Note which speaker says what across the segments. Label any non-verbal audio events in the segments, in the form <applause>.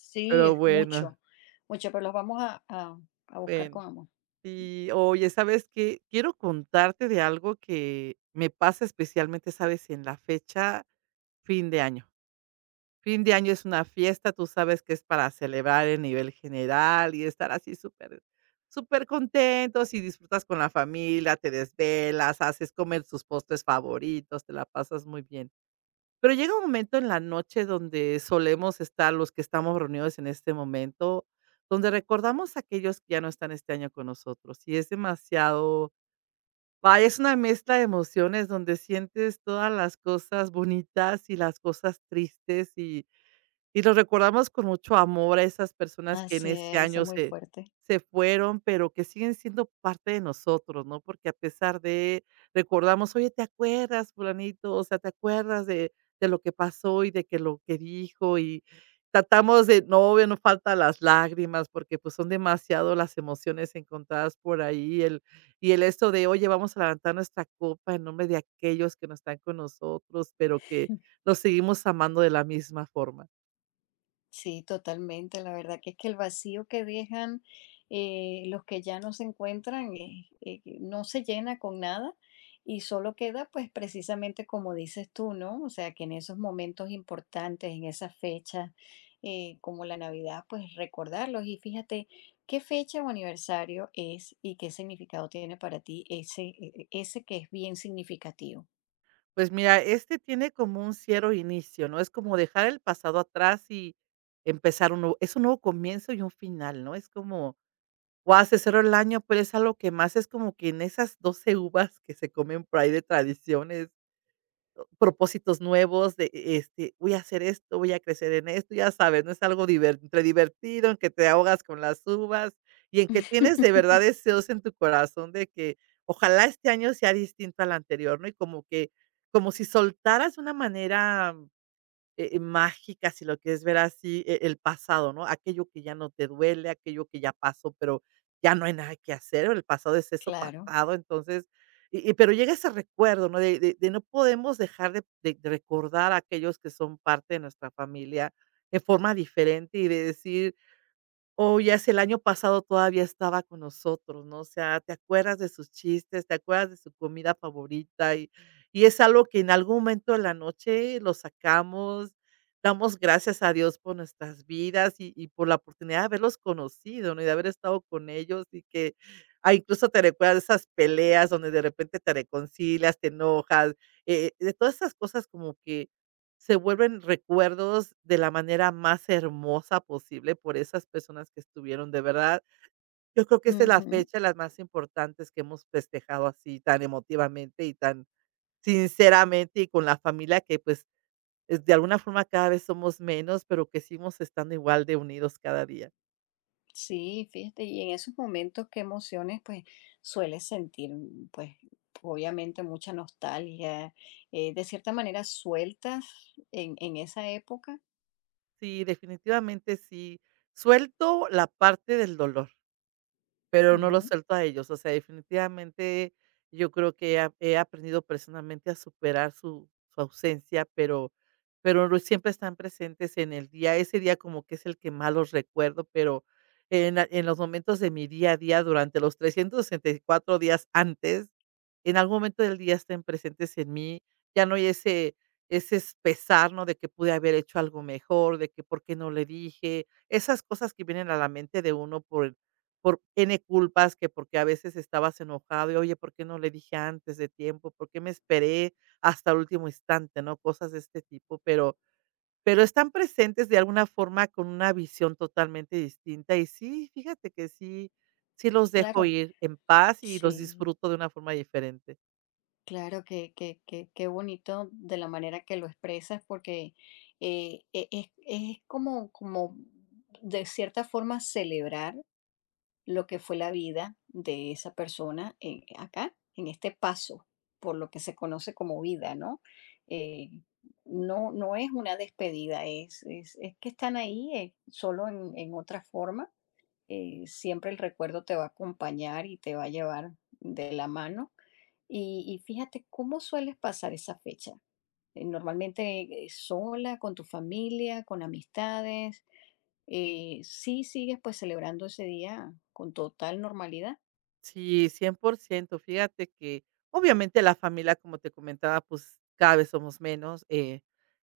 Speaker 1: Sí,
Speaker 2: Pero
Speaker 1: es
Speaker 2: bueno,
Speaker 1: mucho, mucho, pero los vamos a, a buscar
Speaker 2: bueno.
Speaker 1: con amor.
Speaker 2: Y oye, ¿sabes qué? Quiero contarte de algo que me pasa especialmente, ¿sabes? En la fecha fin de año. Fin de año es una fiesta, tú sabes que es para celebrar el nivel general y estar así súper, súper contentos y disfrutas con la familia, te desvelas, haces comer tus postres favoritos, te la pasas muy bien. Pero llega un momento en la noche donde solemos estar los que estamos reunidos en este momento, donde recordamos a aquellos que ya no están este año con nosotros y es demasiado, vaya, es una mezcla de emociones donde sientes todas las cosas bonitas y las cosas tristes y los recordamos con mucho amor a esas personas que en
Speaker 1: Así
Speaker 2: ese
Speaker 1: es
Speaker 2: año
Speaker 1: muy
Speaker 2: se
Speaker 1: fuerte.
Speaker 2: se fueron, pero que siguen siendo parte de nosotros, ¿no? Porque a pesar de recordamos: "Oye, ¿te acuerdas, fulanito? O sea, ¿te acuerdas de lo que pasó y de que lo que dijo?". Y tratamos de no, obvio, no falta las lágrimas, porque, pues, son demasiado las emociones encontradas por ahí, el y el esto de: "Oye, vamos a levantar nuestra copa en nombre de aquellos que no están con nosotros, pero que los seguimos amando de la misma forma".
Speaker 1: Sí, totalmente. La verdad que es que el vacío que dejan los que ya no se encuentran no se llena con nada y solo queda pues precisamente como dices tú, ¿no? O sea, que en esos momentos importantes, en esas fechas como la Navidad, pues recordarlos y fíjate qué fecha o aniversario es y qué significado tiene para ti ese, ese que es bien significativo.
Speaker 2: Pues mira, este tiene como un cierto inicio, ¿no? Es como dejar el pasado atrás y empezar un nuevo es un nuevo comienzo y un final, ¿no? Es como, guau, se cerró el año, pero es algo que más es como que en esas 12 uvas que se comen por ahí de tradiciones propósitos nuevos de, este, voy a hacer esto, voy a crecer en esto, ya sabes, ¿no? Es algo diver entre divertido, en que te ahogas con las uvas y en que tienes de
Speaker 1: <laughs>
Speaker 2: verdad deseos en tu corazón de que ojalá este año sea distinto al anterior, ¿no? Y como que como si soltaras de una manera mágica, si lo quieres ver así, el pasado, ¿no? Aquello que ya no te duele, aquello que ya pasó, pero ya no hay nada que hacer, el pasado es eso
Speaker 1: Claro.
Speaker 2: pasado, entonces y pero llega ese recuerdo, ¿no? De no podemos dejar de recordar a aquellos que son parte de nuestra familia de forma diferente y de decir o ya si el año pasado todavía estaba con nosotros, ¿no? O sea, te acuerdas de sus chistes, te acuerdas de su comida favorita y es algo que en algún momento de la noche lo sacamos, damos gracias a Dios por nuestras vidas y por la oportunidad de haberlos conocido, ¿no? Y de haber estado con ellos y que, ah, incluso te recuerdas de esas peleas donde de repente te reconcilias, te enojas, de todas esas cosas como que se vuelven recuerdos de la manera más hermosa posible por esas personas que estuvieron, de verdad. Yo creo que esa es la
Speaker 1: Ujú.
Speaker 2: fecha, las más importantes que hemos festejado así tan emotivamente y tan sinceramente y con la familia que, pues, es de alguna forma cada vez somos menos, pero que seguimos estando igual de unidos cada día.
Speaker 1: Sí, fíjate, y en esos momentos, ¿qué emociones pues sueles sentir? Pues obviamente mucha nostalgia, de cierta manera sueltas en esa época.
Speaker 2: Sí, definitivamente sí, suelto la parte del dolor. Pero no los
Speaker 1: Ujú,
Speaker 2: suelto a ellos, o sea, definitivamente yo creo que he aprendido personalmente a superar su ausencia, pero no siempre están presentes en el día. Ese día como que es el que más los recuerdo, pero en los momentos de mi día a día, durante los 364 días antes, en algún momento del día estén presentes en mí. Ya no hay ese ese s pesar, ¿no?, de que pude haber hecho algo mejor, de que por qué no le dije. Esas cosas que vienen a la mente de uno por N culpas, que porque a veces estabas enojado, y oye, ¿por qué no le dije antes de tiempo? ¿Por qué me esperé hasta el último instante?, ¿no? Cosas de este tipo, pero están presentes de alguna forma con una visión totalmente distinta. Y sí, fíjate que sí, sí los dejo
Speaker 1: claro,
Speaker 2: ir en paz y los
Speaker 1: sí,
Speaker 2: disfruto de una forma diferente.
Speaker 1: claro qué bonito de la manera que lo expresas, porque es como, como de cierta forma celebrar lo que fue la vida de esa persona acá, en este paso, por lo que se conoce como vida, ¿no? Eh, no, no es una despedida, es que están ahí, solo en otra forma. Siempre el recuerdo te va a acompañar y te va a llevar de la mano. Y fíjate cómo sueles pasar esa fecha normalmente sola, con tu familia, con amistades, sí sigues pues celebrando ese día con total normalidad.
Speaker 2: Sí, cien por ciento. Fíjate que, obviamente, la familia, como te comentaba, pues, cada vez somos menos, eh,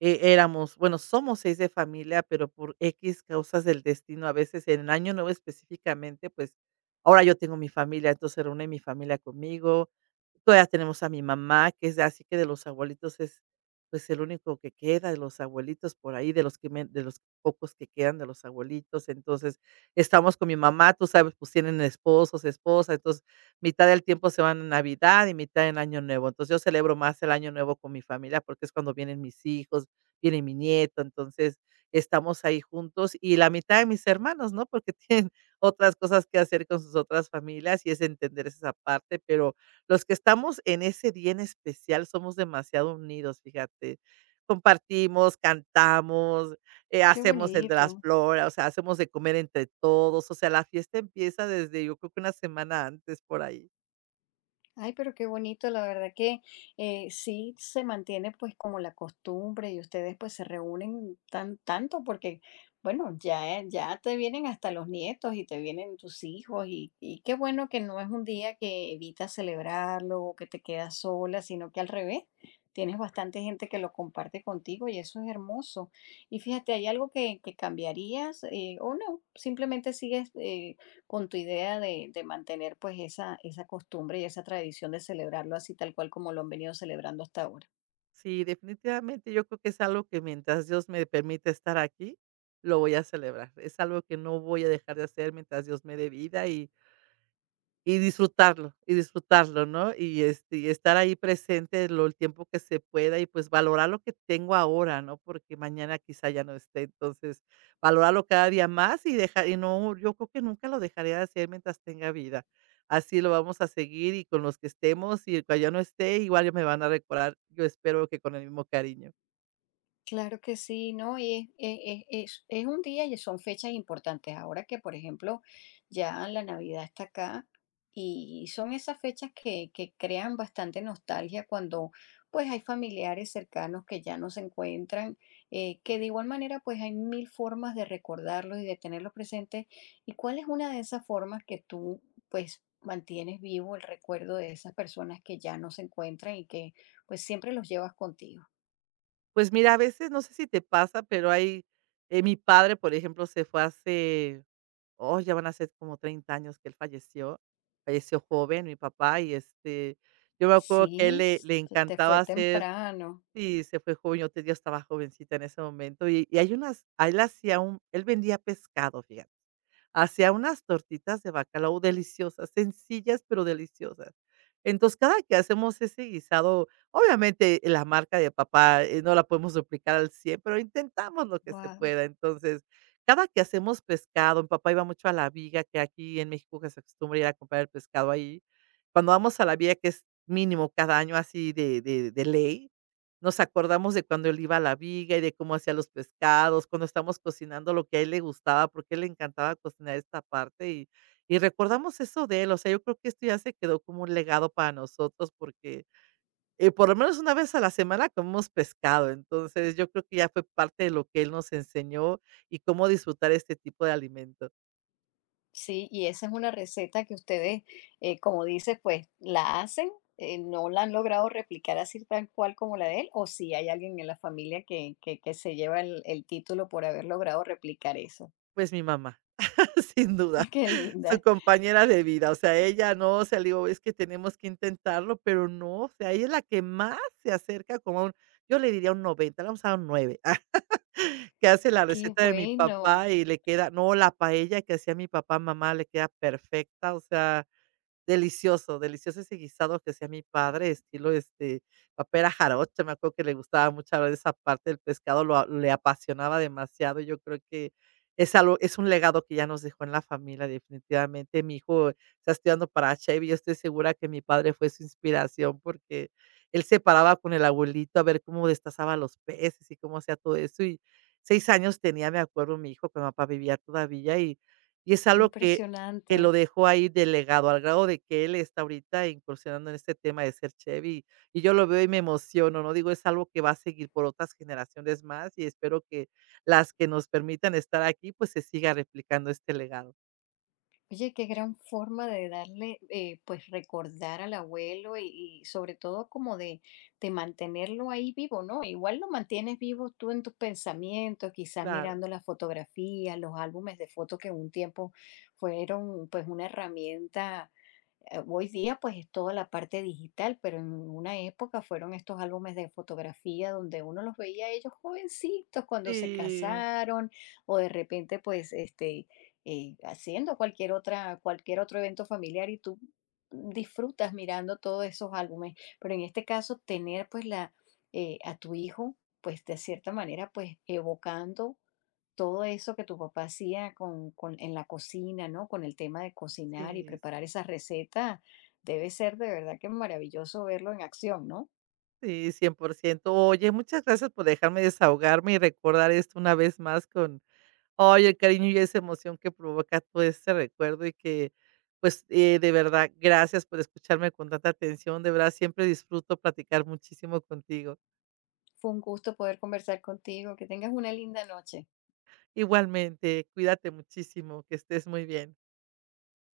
Speaker 2: e éramos, bueno, somos 6 de familia, pero por x causas del destino, a veces en el Año Nuevo específicamente, pues, ahora yo tengo mi familia, entonces se reúne mi familia conmigo. Todavía tenemos a mi mamá, que es así que de los abuelitos es, pues, el único que queda de los abuelitos por ahí, de los pocos que quedan de los abuelitos. Entonces, estamos con mi mamá, tú sabes, pues, tienen esposos, esposas, entonces, mitad del tiempo se van en Navidad y mitad en Año Nuevo. Entonces, yo celebro más el Año Nuevo con mi familia, porque es cuando vienen mis hijos, viene mi nieto, entonces, estamos ahí juntos y la mitad de mis hermanos, ¿no? Porque <laughs> tienen otras cosas que hacer con sus otras familias y es entender esa parte, pero los que estamos en ese día en especial somos demasiado unidos, fíjate. Compartimos, cantamos,
Speaker 1: Qué
Speaker 2: hacemos el de las
Speaker 1: bonito.
Speaker 2: flores, o sea, hacemos de comer entre todos, o sea, la fiesta empieza desde, yo creo que una semana antes por ahí.
Speaker 1: Ay, pero qué bonito, la verdad que sí se mantiene pues como la costumbre y ustedes pues se reúnen tan tanto porque, bueno, ya, ya te vienen hasta los nietos y te vienen tus hijos y qué bueno que no es un día que evitas celebrarlo o que te quedas sola, sino que al revés, tienes bastante gente que lo comparte contigo y eso es hermoso. Y fíjate, ¿hay algo que cambiarías o no? Simplemente sigues con tu idea de mantener pues esa costumbre y esa tradición de celebrarlo así tal cual como lo han venido celebrando hasta ahora.
Speaker 2: Sí, definitivamente yo creo que es algo que mientras Dios me permite estar aquí, lo voy a celebrar. Es algo que no voy a dejar de hacer mientras Dios me dé vida y disfrutarlo, y disfrutarlo, ¿no? Y, este, y estar ahí presente lo el tiempo que se pueda y, pues, valorar lo que tengo ahora, ¿no? Porque mañana quizá ya no esté. Entonces, valorarlo cada día más y dejar y no, yo creo que nunca lo dejaré de hacer mientras tenga vida. Así lo vamos a seguir y con los que estemos y el que ya no esté, igual ya me van a recordar, yo espero que con el mismo cariño.
Speaker 1: Claro que sí, ¿no? Y es, es un día y son fechas importantes. Ahora que, por ejemplo, ya la Navidad está acá y son esas fechas que crean bastante nostalgia cuando pues hay familiares cercanos que ya no se encuentran, que de igual manera pues hay mil formas de recordarlos y de tenerlos presentes. ¿Y cuál es una de esas formas que tú pues mantienes vivo el recuerdo de esas personas que ya no se encuentran y que pues siempre los llevas contigo?
Speaker 2: Pues mira, a veces no sé si te pasa, pero hay, mi padre, por ejemplo, se fue hace. Oh, ya van a ser como 30 años que él falleció. Falleció joven mi papá y, este, yo me acuerdo que él
Speaker 1: Sí,
Speaker 2: le le
Speaker 1: te fue
Speaker 2: encantaba hacer.
Speaker 1: temprano.
Speaker 2: Sí, se fue joven, yo estaba jovencita en ese momento, y hay unas a él hacía un él vendía pescado, fíjate. Hacía unas tortitas de bacalao deliciosas, sencillas, pero deliciosas. Entonces, cada que hacemos ese guisado, obviamente, la marca de papá, no la podemos duplicar al 100, pero intentamos lo que se
Speaker 1: Wow.
Speaker 2: pueda. Entonces, cada que hacemos pescado, mi papá iba mucho a la viga, que aquí en México que se acostumbra ir a comprar el pescado ahí. Cuando vamos a la viga, que es mínimo cada año así de ley, nos acordamos de cuando él iba a la viga y de cómo hacía los pescados, cuando estamos cocinando lo que a él le gustaba, porque a él le encantaba cocinar esta parte y recordamos eso de él. O sea, yo creo que esto ya se quedó como un legado para nosotros porque, por lo menos una vez a la semana comemos pescado. Entonces, yo creo que ya fue parte de lo que él nos enseñó y cómo disfrutar este tipo de alimento.
Speaker 1: Sí, y esa es una receta que ustedes, como dices, pues la hacen, no la han logrado replicar así tal cual como la de él, o si hay alguien en la familia que se lleva el título por haber logrado replicar eso.
Speaker 2: Pues mi mamá. <laughs> Sin duda,
Speaker 1: <laughs> Qué
Speaker 2: su
Speaker 1: linda.
Speaker 2: compañera de vida, o sea, ella no, o sea, le digo: "Es que tenemos que intentarlo", pero no, o sea, ella es la que más se acerca como a un yo le diría un 90 le vamos a dar un 9 <laughs> que hace la
Speaker 1: Qué
Speaker 2: receta de mi papá
Speaker 1: bueno,
Speaker 2: y le queda no, la paella que hacía mi papá, mamá, le queda perfecta, o sea, delicioso, delicioso ese guisado que hacía mi padre, estilo, este, papera jarocha, me acuerdo que le gustaba mucho hablar de esa parte del pescado, lo a le apasionaba demasiado, yo creo que es algo es un legado que ya nos dejó en la familia, definitivamente. Mi hijo está estudiando para chef y yo estoy segura que mi padre fue su inspiración, porque él se paraba con el abuelito a ver cómo destazaba los peces y cómo hacía todo eso, y 6 años tenía, me acuerdo, mi hijo, cuando papá vivía todavía, y es
Speaker 1: qué
Speaker 2: algo que lo
Speaker 1: impresionante.
Speaker 2: dejó ahí delegado, al grado de que él está ahorita incursionando en este tema de ser chef, y yo lo veo y me emociono, ¿no? Digo, es algo que va a seguir por otras generaciones más, y espero que las que nos permitan estar aquí, pues, se siga replicando este legado.
Speaker 1: Oye, qué gran forma de darle, pues recordar al abuelo y sobre todo como de mantenerlo ahí vivo, ¿no? Igual lo mantienes vivo tú en tus pensamientos, quizás mirando
Speaker 2: Claro.
Speaker 1: las fotografías, los álbumes de fotos que un tiempo fueron pues una herramienta hoy día pues es toda la parte digital, pero en una época fueron estos álbumes de fotografía donde uno los veía a ellos jovencitos cuando se
Speaker 2: Sí,
Speaker 1: casaron o de repente pues este haciendo cualquier otro evento familiar y tú disfrutas mirando todos esos álbumes, pero en este caso tener pues la a tu hijo pues de cierta manera pues evocando todo eso que tu papá hacía en la cocina, ¿no? Con el tema de cocinar y
Speaker 2: sí,
Speaker 1: preparar esas recetas, debe ser de verdad que maravilloso verlo en acción, ¿no?
Speaker 2: sí, cien por ciento. Oye, muchas gracias por dejarme desahogarme y recordar esto una vez más con. Ay, el cariño y esa emoción que provoca todo este recuerdo y que, pues, de verdad, gracias por escucharme con tanta atención. De verdad, siempre disfruto platicar muchísimo contigo.
Speaker 1: Fue un gusto poder conversar contigo. Que tengas una linda noche.
Speaker 2: Igualmente, cuídate muchísimo, que estés muy bien.